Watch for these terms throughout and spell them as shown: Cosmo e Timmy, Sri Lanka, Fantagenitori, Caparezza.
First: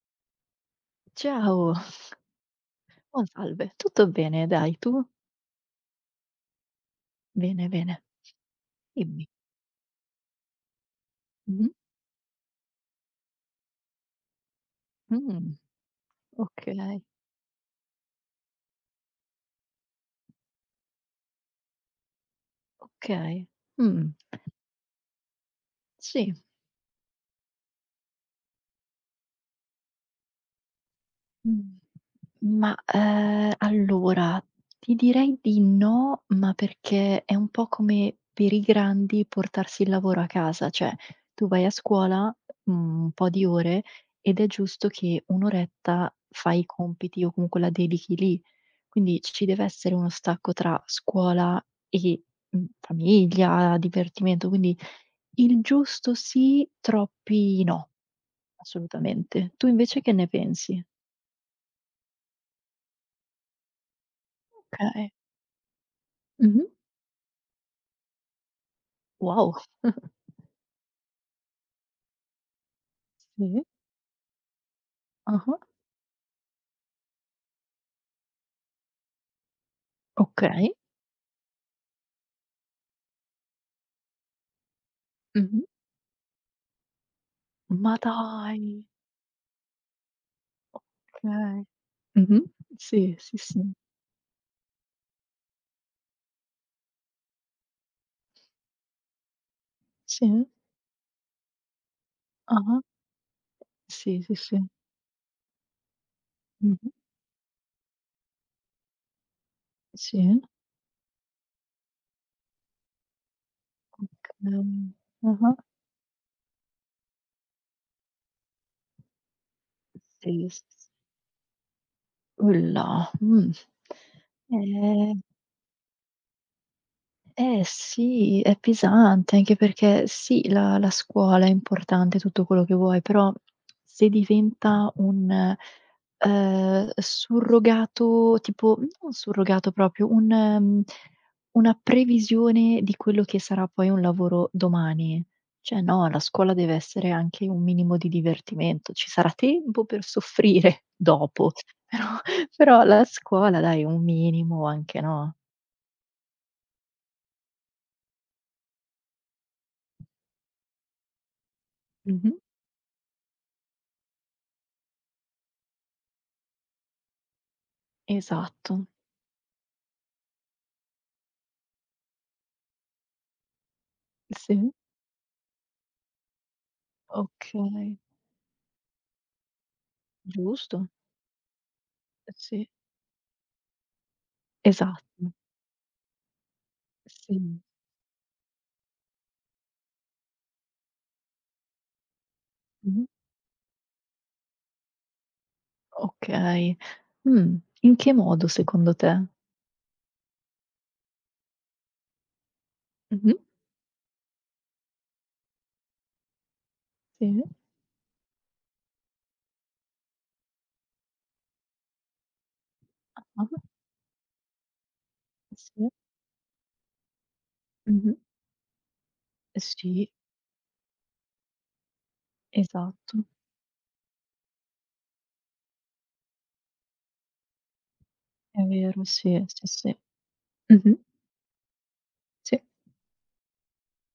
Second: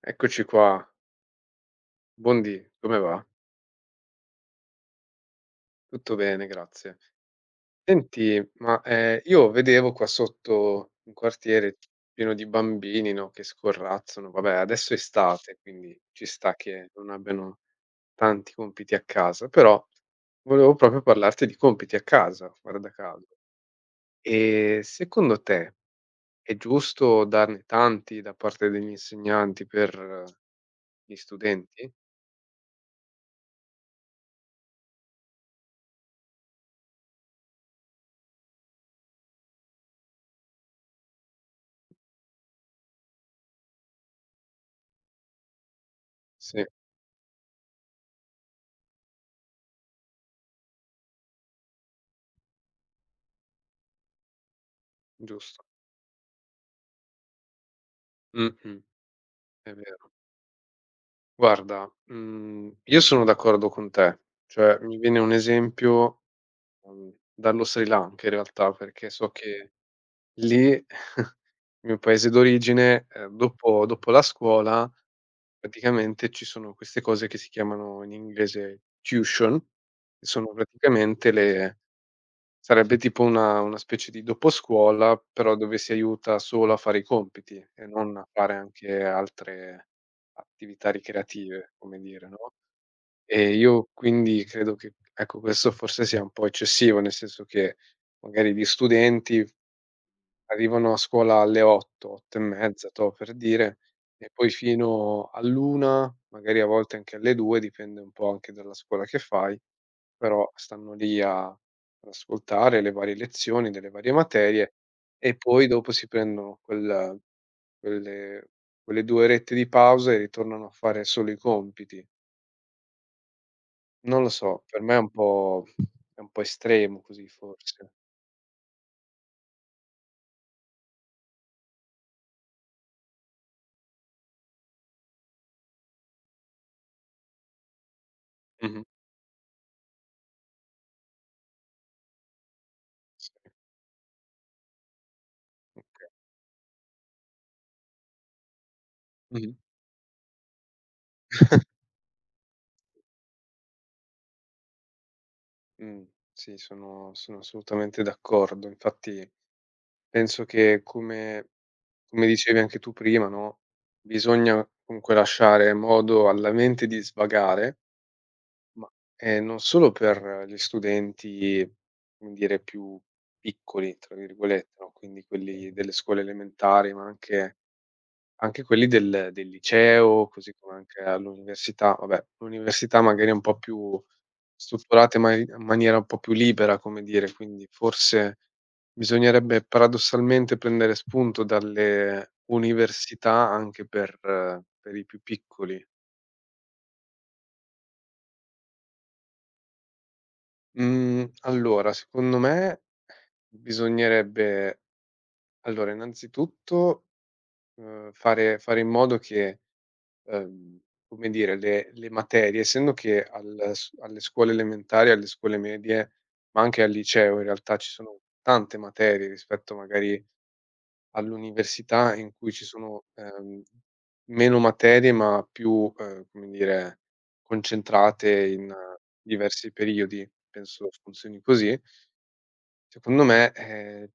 Eccoci qua, Ciao, buondì, come va? buon salve. Tutto bene, dai, tu? Tutto bene, grazie. Bene, bene, Senti, ma, dimmi. io vedevo qua sotto un Mh-mh. quartiere pieno di bambini, no, che scorrazzano. Vabbè, adesso è Mh, estate, quindi ci sta okay, che non abbiano tanti compiti a casa, però volevo proprio parlarti di compiti a casa, guarda caso. okay. Mh, Secondo te sì. è giusto darne tanti da parte degli insegnanti per gli Mh. studenti? Ma, allora, ti direi di no, ma perché è un po' come per i grandi portarsi il lavoro a casa, cioè tu vai a scuola, un po' di ore ed è giusto che 1 oretta fai Sì, i compiti o comunque la dedichi lì. Quindi ci deve essere uno stacco tra scuola e, famiglia, divertimento, quindi il giusto. giusto sì, troppi no, Mh-mh, assolutamente. Tu è invece vero. che ne pensi? Guarda, io sono d'accordo con te. Cioè, mi Okay. viene un esempio, Mh-mh. Dallo Sri Lanka in realtà, perché so Wow. che lì, il mio paese d'origine, Sì. dopo la scuola Ah-ah. praticamente ci sono queste cose che si chiamano in inglese tuition, che sono Okay. praticamente le sarebbe tipo una specie di doposcuola, però Mh-mh. dove si aiuta solo a fare i compiti e Ma non a fare dai. anche altre attività Okay. ricreative, come dire, Mh-mh. no? Sì, sì, E sì. io quindi credo che, ecco, questo forse sia un po' eccessivo, nel senso che magari gli studenti Sì. arrivano a scuola alle 8, 8 e Ah-ah. mezza, toh, per dire, Sì, e sì, poi sì. fino all'1, magari a Mh-mh. volte anche alle 2, dipende un po' anche dalla scuola che fai, Sì. però stanno lì a ad ascoltare le varie lezioni delle varie Okay. materie e Ah-ah. poi dopo si prendono quelle quelle 2 orette di pausa e Sì, s ritornano a s fare solo i compiti. Ulla. Mh. Non lo so, per me Eh è un po' estremo così Eh forse. sì, è pesante, anche perché sì, la scuola è importante, tutto quello che vuoi, però se diventa un, surrogato tipo Mh-mh. non surrogato proprio, una previsione di quello Sì, che sarà poi un lavoro domani. Cioè okay. no, la scuola deve essere anche un minimo di divertimento, ci sarà Mh-mh. tempo per soffrire dopo, però però la scuola dai, un minimo anche, no? Mh, sì, sono assolutamente d'accordo. Infatti penso che come come Mh-mh. dicevi anche tu prima, no, bisogna comunque lasciare modo alla mente di svagare, Esatto. ma, non solo per gli studenti, come dire, più "piccoli", tra Sì, virgolette, no, quindi quelli delle scuole elementari, ma anche okay, anche quelli del liceo, così come giusto. anche all'università. Vabbè, Sì, l'università magari è un po' più strutturata in esatto. mani in maniera un po' più libera, come dire, Sì, quindi forse bisognerebbe paradossalmente prendere spunto dalle mh-mh, università anche per i più piccoli. okay. Mh, In che modo secondo te? Mhmm, allora secondo me Mh-mh, bisognerebbe allora innanzitutto, sì. Fare in modo che ehm, come dire, le materie, essendo che Ah-ah, al s alle scuole elementari, alle scuole sì. medie, ma anche al liceo in realtà ci Mh-mh. sono tante materie rispetto Sì, magari all'università, in cui ci sono, esatto, meno materie ma più, come dire, concentrate è in vero, sì, sì, diversi sì. periodi, penso Mh-mh, funzioni così. sì. Secondo me,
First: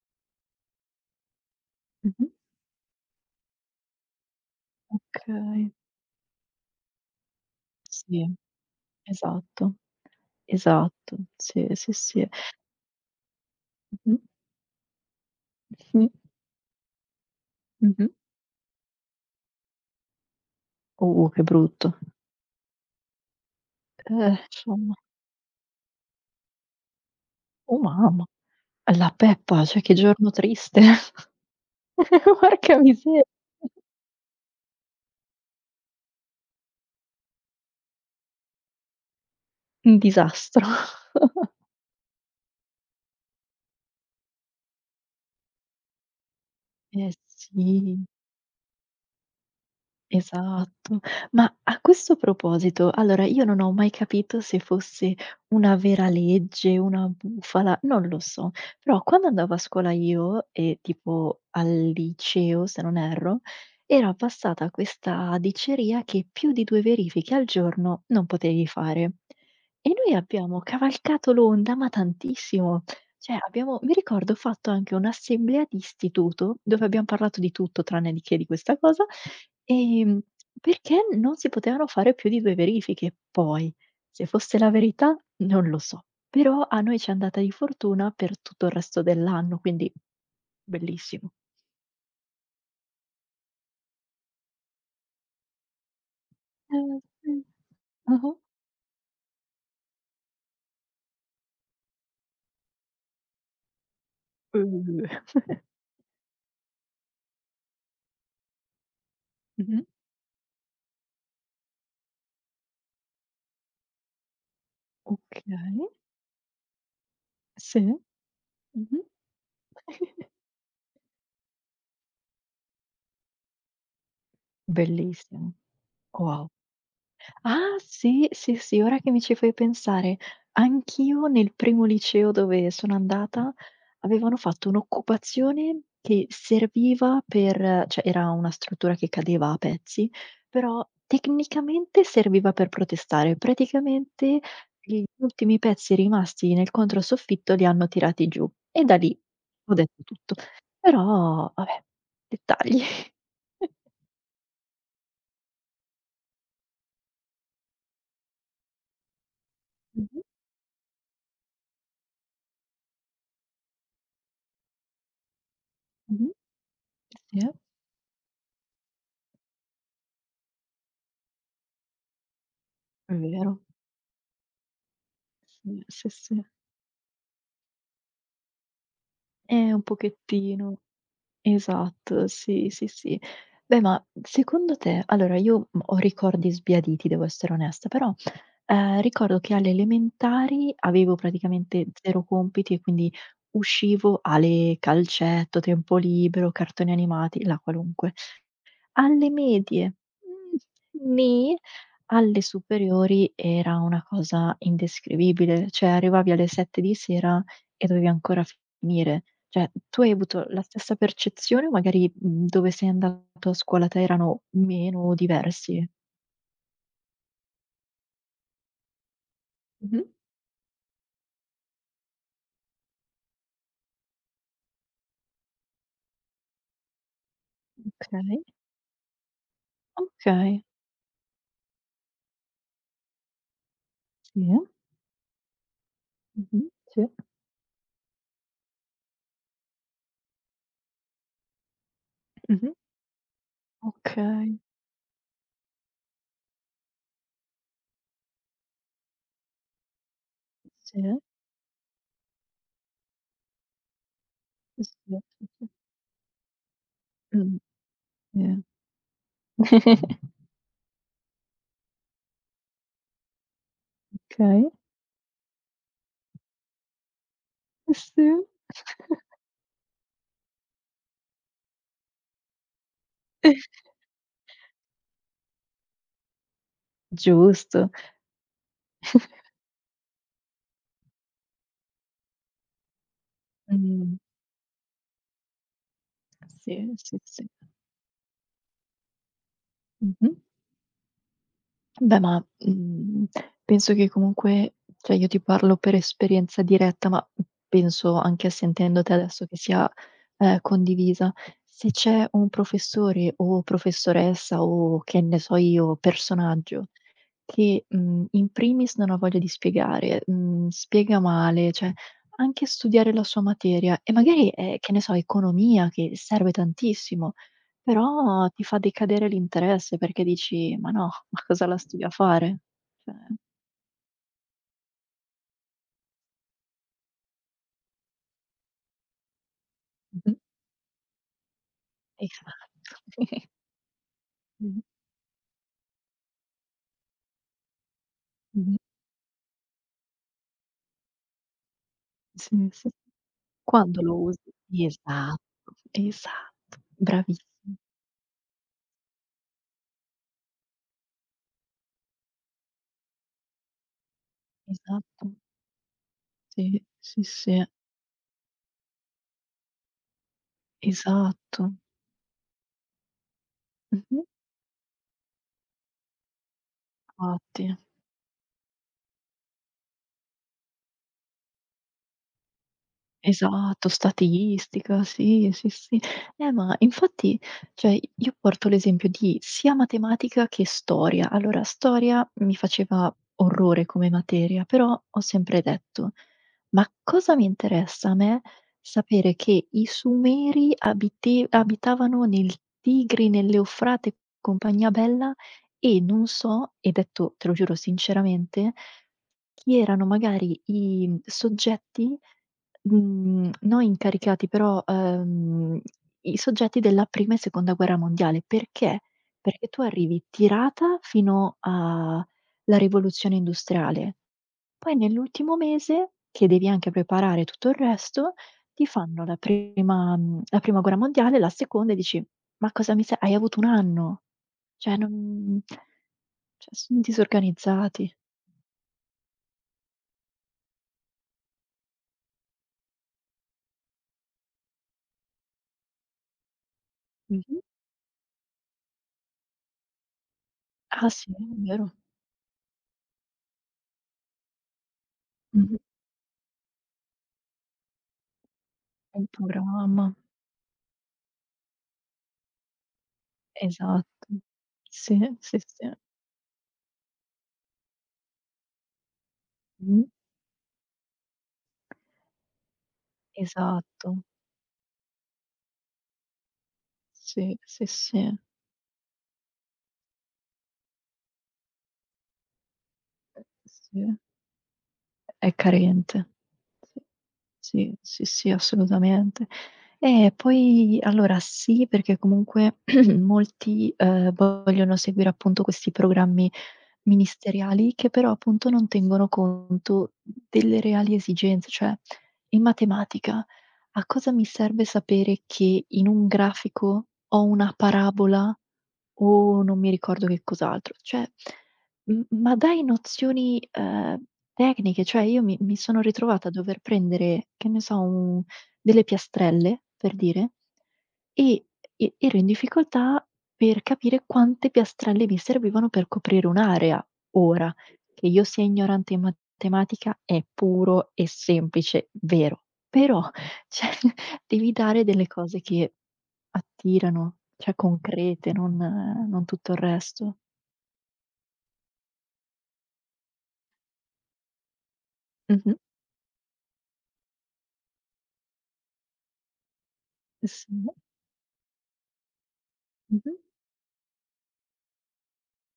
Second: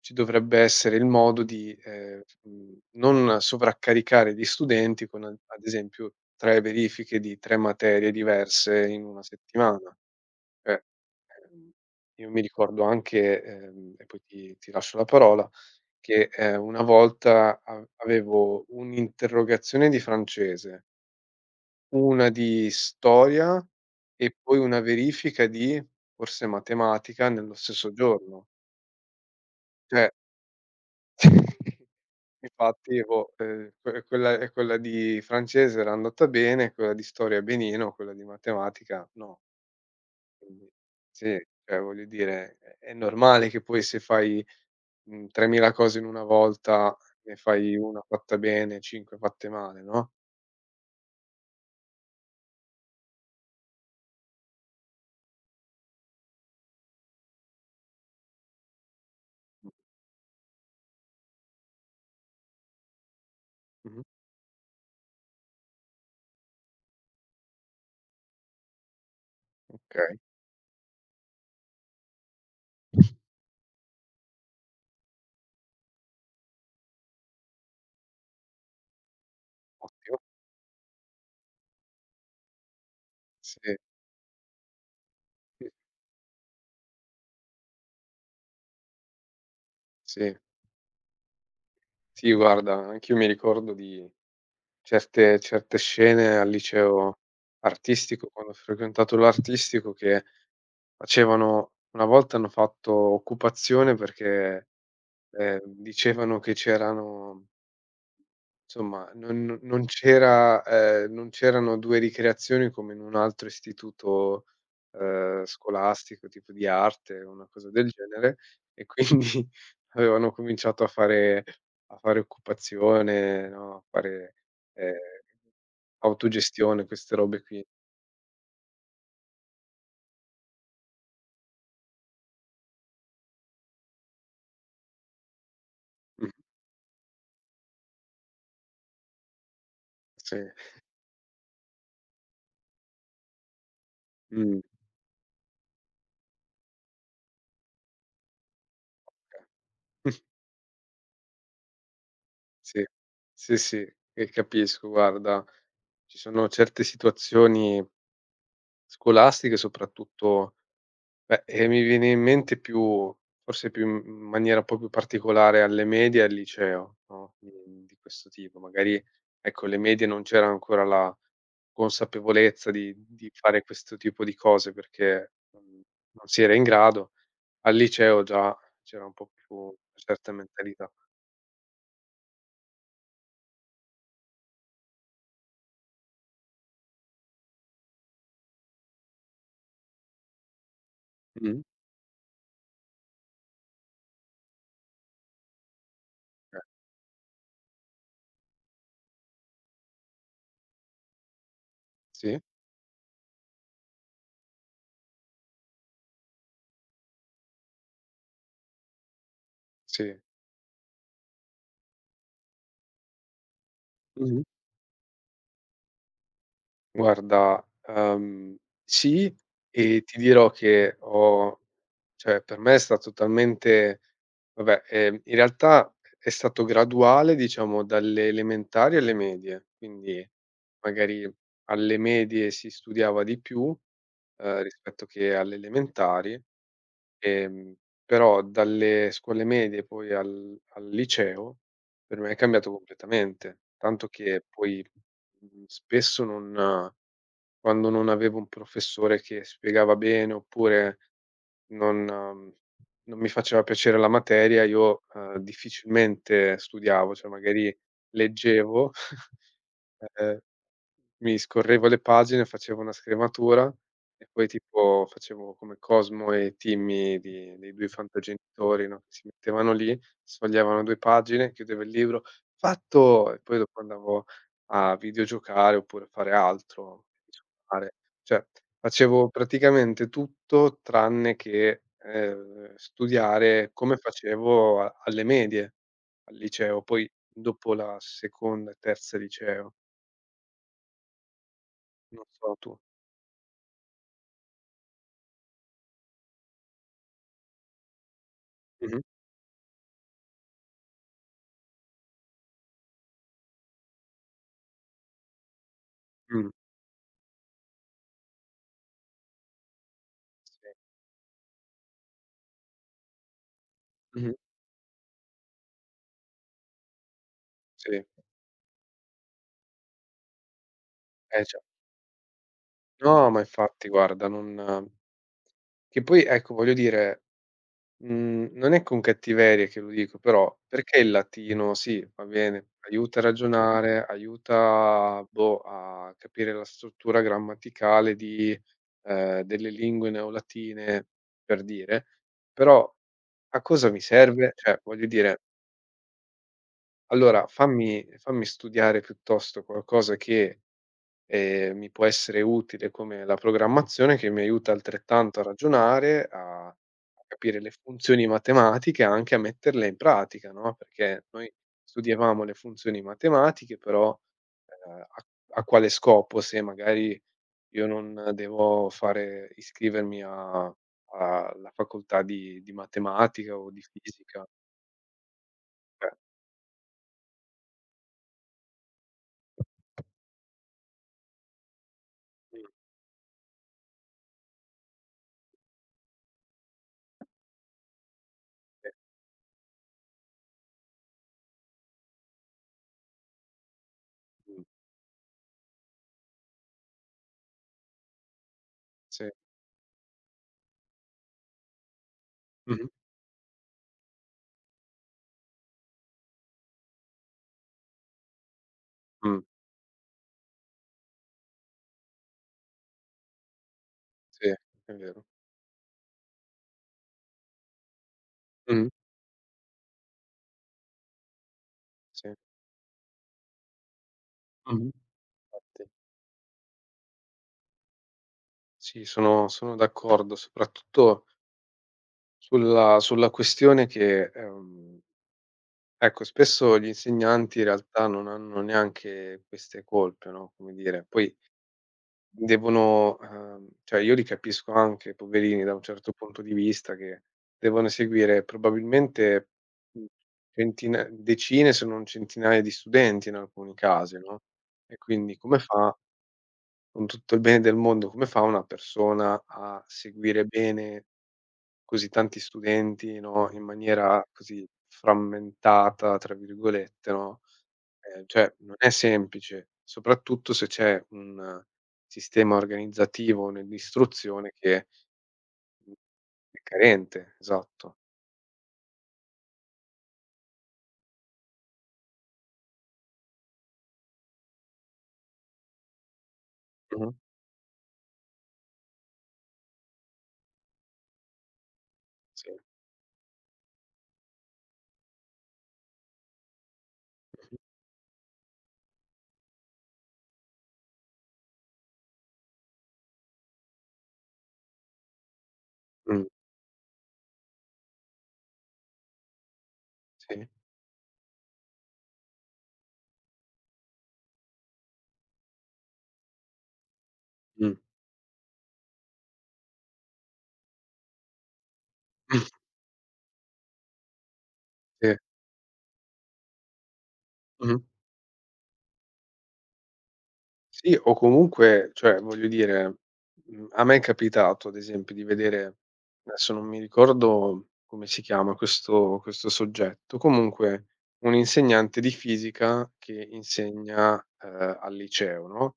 ci dovrebbe essere il modo di, Mh-mh, non sovraccaricare gli studenti con ad okay. esempio 3 verifiche di 3 materie Sì, diverse in 1 esatto, settimana. Cioè, esatto. Sì, ehm, sì, sì. io mi ricordo anche, e poi Mh-mh, ti lascio la parola, sì, che, una volta a mh-mh. avevo un'interrogazione di francese, Che brutto. una di storia e poi una Insomma. verifica di, forse matematica, nello Oh stesso mamma. giorno. La Peppa, cioè che Cioè giorno triste. Porca Infatti, miseria. boh, quella di francese era andata bene, quella di storia benino, quella di matematica no. Un disastro. Quindi sì, cioè voglio dire, è normale che poi se fai, 3000 cose in una volta, Eh ne fai 1 sì. fatta bene, 5 fatte male, no? Esatto. Ma a questo proposito, allora io non ho mai capito se fosse una vera legge, una bufala, non lo so, però quando andavo a scuola io e tipo al liceo, se non erro, Mh-mh. era passata questa diceria che più di 2 verifiche al giorno non potevi fare. E noi Okay, abbiamo cavalcato l'onda, ma tantissimo. Cioè abbiamo mi ricordo ho fatto anche un'assemblea di istituto, dove abbiam parlato di tutto tranne di che di questa cosa. ottimo. Ehm, Perché non si potevano fare più di 2 verifiche. Poi, Sì, se fosse la verità, non sì, lo so. Però a noi c'è andata di fortuna per tutto il resto dell'anno, quindi sì. bellissimo. Sì, guarda, anch'io mi ricordo di certe scene al liceo Sì. artistico, Ah-ah. quando ho frequentato l'artistico che facevano una volta hanno fatto occupazione perché, Uhm. Dicevano che c'erano insomma non Mh-mh. non c'era non c'erano 2 ricreazioni come in un altro istituto, Okay, scolastico, tipo di arte, una cosa sì. del genere, e quindi Mh-mh. avevano cominciato a fare occupazione, no, a fare, ehm, Bellissimo. Wow. autogestione, queste robe qui. Ah sì, sì, sì, ora che mi ci fai pensare, anch'io nel primo liceo dove sono andata avevano fatto un'occupazione che Mh. serviva per cioè era una struttura che cadeva a pezzi, Sì. però tecnicamente serviva per protestare. Praticamente Mh. gli ultimi pezzi rimasti nel controsoffitto li hanno tirati giù e da lì Okay. ho detto tutto. Però vabbè, dettagli. Sì, sì, sì, e capisco, guarda, ci sono certe situazioni scolastiche Mh-mh, soprattutto beh, e mi viene in mente più forse più in maniera un po' più particolare alle medie e al mh-mh, liceo, no, sì, di questo tipo. Magari, ecco, alle medie non c'era ancora la consapevolezza di è di vero. fare questo tipo di cose perché, Sì, sì, non si sì. era in grado. Al liceo già c'era un po' più una Un certa pochettino. mentalità. Esatto, sì, sì, sì. Beh, ma secondo te allora io, ho ricordi sbiaditi, devo essere onesta, però, ricordo che alle elementari avevo Mh-mh. praticamente 0 compiti e quindi uscivo alle calcetto, tempo libero, Eh, cartoni animati, la qualunque. Alle medie, mhmm, nì. sì, Alle superiori era una cosa indescrivibile, cioè arrivavi alle 7 di sera e dovevi ancora finire. Cioè, tu hai sì. avuto la stessa percezione o magari, dove sei andato a scuola te erano Mh-mh. meno o diversi? Guarda, sì, e Mh-mh. ti dirò che ho cioè per me è stato talmente vabbè, in realtà è stato graduale, diciamo, dalle Okay, elementari alle medie, quindi okay. magari alle medie si studiava di più, Sì. Rispetto che alle elementari. Mh-mh. Sì. Ehm, Però dalle scuole medie poi al liceo per me è cambiato Mh-mh. completamente, tanto che Okay. poi, spesso non quando non avevo un professore che spiegava bene oppure Sì. non non mi faceva piacere la materia, Sì, io, sì, sì. difficilmente studiavo, cioè Mh, magari sì. leggevo, ehm mi scorrevo le pagine, facevo una scrematura e poi Okay. tipo facevo come Cosmo e Timmy di dei 2 Sì. Fantagenitori, no, si mettevano lì, sfogliavano 2 pagine, chiudevo il libro: "Fatto!" E poi dopo andavo a videogiocare oppure a fare altro, Giusto. suonare. Cioè, facevo praticamente tutto tranne che, studiare come Mh. facevo a alle medie, al liceo, Sì, poi sì, sì. dopo la seconda e terza liceo. Mh-mh. Beh, Non ma, so tu. Penso che comunque cioè io ti parlo per esperienza diretta, ma, penso anche Mh-mh. sentendo te adesso che sia, condivisa. Se c'è un professore o professoressa o che ne so io, Mh. personaggio che, in primis non ha voglia di spiegare, Sì. spiega male, cioè anche studiare la sua materia e Mh-mh. magari è, che ne so, economia che serve tantissimo, Sì. però ti fa decadere l'interesse perché dici: "Ma no, ma Eh già. cosa la studio a fare?" Cioè. No, ma infatti guarda non che poi ecco voglio dire, non è con cattiveria che lo dico, Mh-mh. però perché il latino sì, va bene, aiuta a esatto. ragionare, Mh-mh, aiuta, boh, a capire la struttura grammaticale di, mh-mh. Delle lingue neolatine, per dire, Sì, sì. però a cosa Quando mi lo serve? usi Cioè voglio dire, esatto, esatto, allora bravissima, fammi studiare piuttosto qualcosa che mi può essere utile come la programmazione, che mi aiuta esatto. altrettanto a ragionare, Sì, sì, a capire sì. le funzioni matematiche, anche a metterle in pratica, no, perché noi Esatto. studiavamo le funzioni matematiche, però, Mh-mh, ehm, a a quale scopo? Se magari infatti. io non devo fare iscrivermi a alla facoltà di matematica o di Esatto, fisica, statistica, sì, sì, sì. cioè Ma infatti, cioè, io porto l'esempio di sia matematica che storia. Allora, storia mi mh, faceva orrore come materia, però ho sempre detto: "Ma cosa mi interessa a me eh, sapere che i Sumeri abite abitavano nel Tigri, nell'Eufrate e mh, compagnia bella e non so" e detto te lo giuro sinceramente, sì, chi erano magari i soggetti mh-mh, no, incaricati, però, i soggetti della prima e seconda guerra mondiale. Perché? mh, Perché tu arrivi tirata fino alla rivoluzione industriale, sì, è poi vero. nell'ultimo mese, che devi anche preparare tutto il resto, ti Mh-mh, fanno la prima guerra mondiale, la seconda e dici: sì, "Ma cosa mi se hai avuto 1 anno?" mh-mh. Cioè non Infatti. cioè son disorganizzati. Sì, sono d'accordo, soprattutto sulla questione che, ecco, spesso gli insegnanti Mh-mh. in realtà non hanno neanche queste colpe, no, come dire, Ah sì, poi è vero. devono cioè io li capisco anche, poverini, da Mh-mh. un certo punto di vista, che devono seguire È un probabilmente, mhmm, programma. centina decine se non centinaia di studenti in alcuni casi, Esatto. no, e quindi Sì, come sì, sì. fa, con tutto il bene del mondo, come fa una persona a Mh. seguire bene così tanti studenti, no, in Esatto. maniera così "frammentata" tra virgolette, no, Sì, sì, sì, cioè non è semplice, soprattutto se c'è un sistema organizzativo sì. nell'istruzione che È mhmm, carente. è carente, Sì, esatto. sì, sì, assolutamente. E poi allora sì, perché comunque molti, vogliono seguire appunto questi programmi Mh-mh. ministeriali che però appunto non tengono conto delle reali esigenze. Cioè Sì. in matematica. A cosa mi serve sapere che in un grafico ho Mh-mh. una parabola o non mi ricordo che cos'altro? Cioè, m ma dai nozioni, tecniche, cioè io mi sono Mh, ritrovata a dover prendere, che ne so, un delle piastrelle, per sì. dire, e ero in difficoltà per capire quante piastrelle mi servivano per coprire un'area. Ora, Mh. che io sia ignorante in matematica è puro e semplice, vero, però cioè, devi dare Sì. delle cose che attirano, cioè Mh-mh. concrete, non tutto il resto. Sì, o comunque cioè, voglio dire, a me è capitato ad esempio di vedere Mh-mh. adesso non mi ricordo come si chiama questo soggetto, Sì. comunque un insegnante di fisica che Mh-mh. insegna, al liceo, no,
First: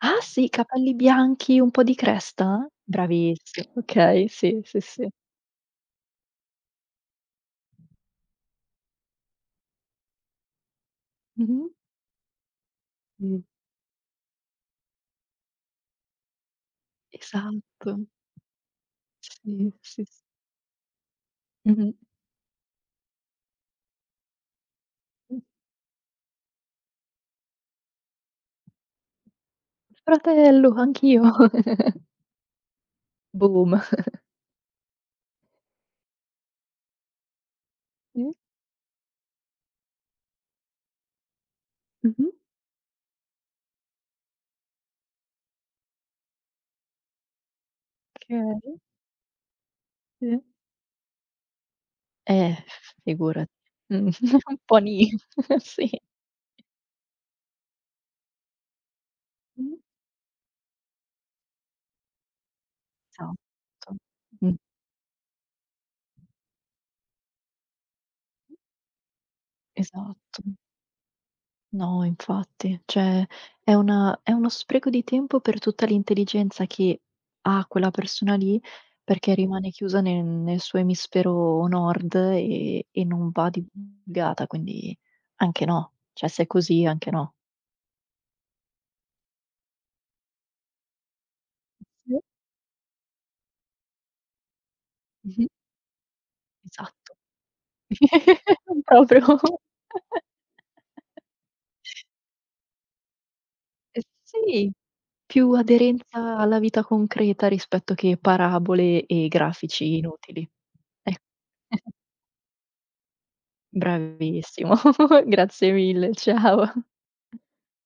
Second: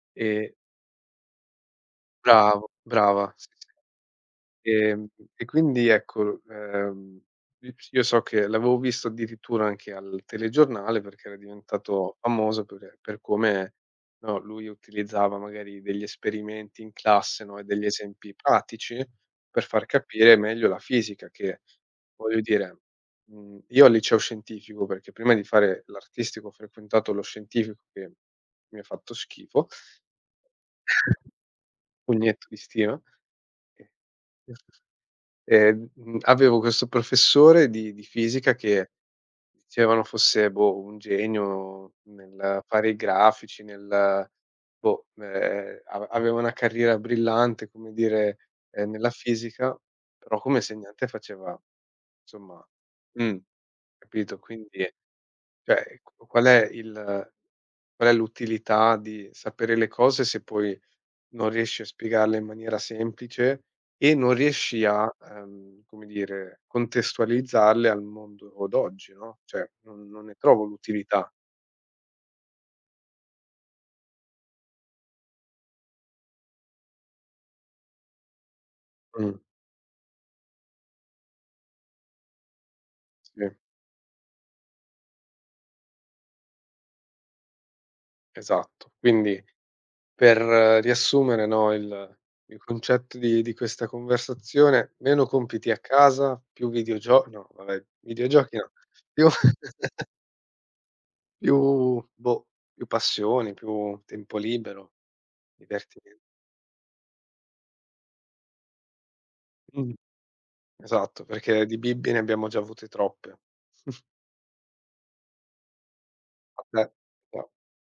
Ah sì, e capelli bianchi, un po' di bravo, cresta? brava, sì, Bravissima, sì. okay, sì, sì, Ehm, sì. e quindi ecco, i io so che l'avevo visto addirittura anche al telegiornale perché era Mh-mh. diventato famoso per Mh. come, no, lui utilizzava magari degli esperimenti in classe, no, e degli Esatto. esempi pratici per Sì, far sì, s capire meglio la fisica che, mh-mh. voglio dire, io al liceo scientifico perché prima Mh. di fare l'artistico ho frequentato lo scientifico che mi ha fatto schifo, Fratello, anch'io. pugnetto di stima. Boom. Mhmm, Avevo questo professore di Sì. fisica che dicevano fosse, boh, un genio Mh-mh. nel fare i grafici, nel boh, aveva una carriera brillante, come dire, Okay, nella fisica, però sì. come insegnante faceva Eh, insomma mh, figurati. Mh. capito? Un Quindi po' nì. cioè, Sì. q qual è il qual è l'utilità di Mh. sapere le cose se poi non riesci a spiegarla in maniera Esatto. semplice e non Mh, riesci a, come dire, contestualizzarle al mondo d'oggi, no, cioè non ne esatto. trovo l'utilità. No, infatti, cioè è uno spreco di tempo per tutta l'intelligenza che ha quella persona lì, perché Mh. rimane chiusa nel suo emisfero nord e non Sì, va divulgata, quindi anche no. Cioè se è così, anche no. esatto. Quindi per riassumere, no, Sì. il concetto di questa conversazione, meno Mh-mh. compiti a casa, più Esatto. videogio no vabbè, videogiochi no, più Proprio. più boh, più passioni, più Eh tempo sì. libero, Più divertimento. aderenza alla vita concreta rispetto che parabole e Mh. grafici inutili. Ecco. Esatto, perché di bibbie ne abbiamo già avute troppe. Bravissimo. Grazie mille, A ciao. te? No.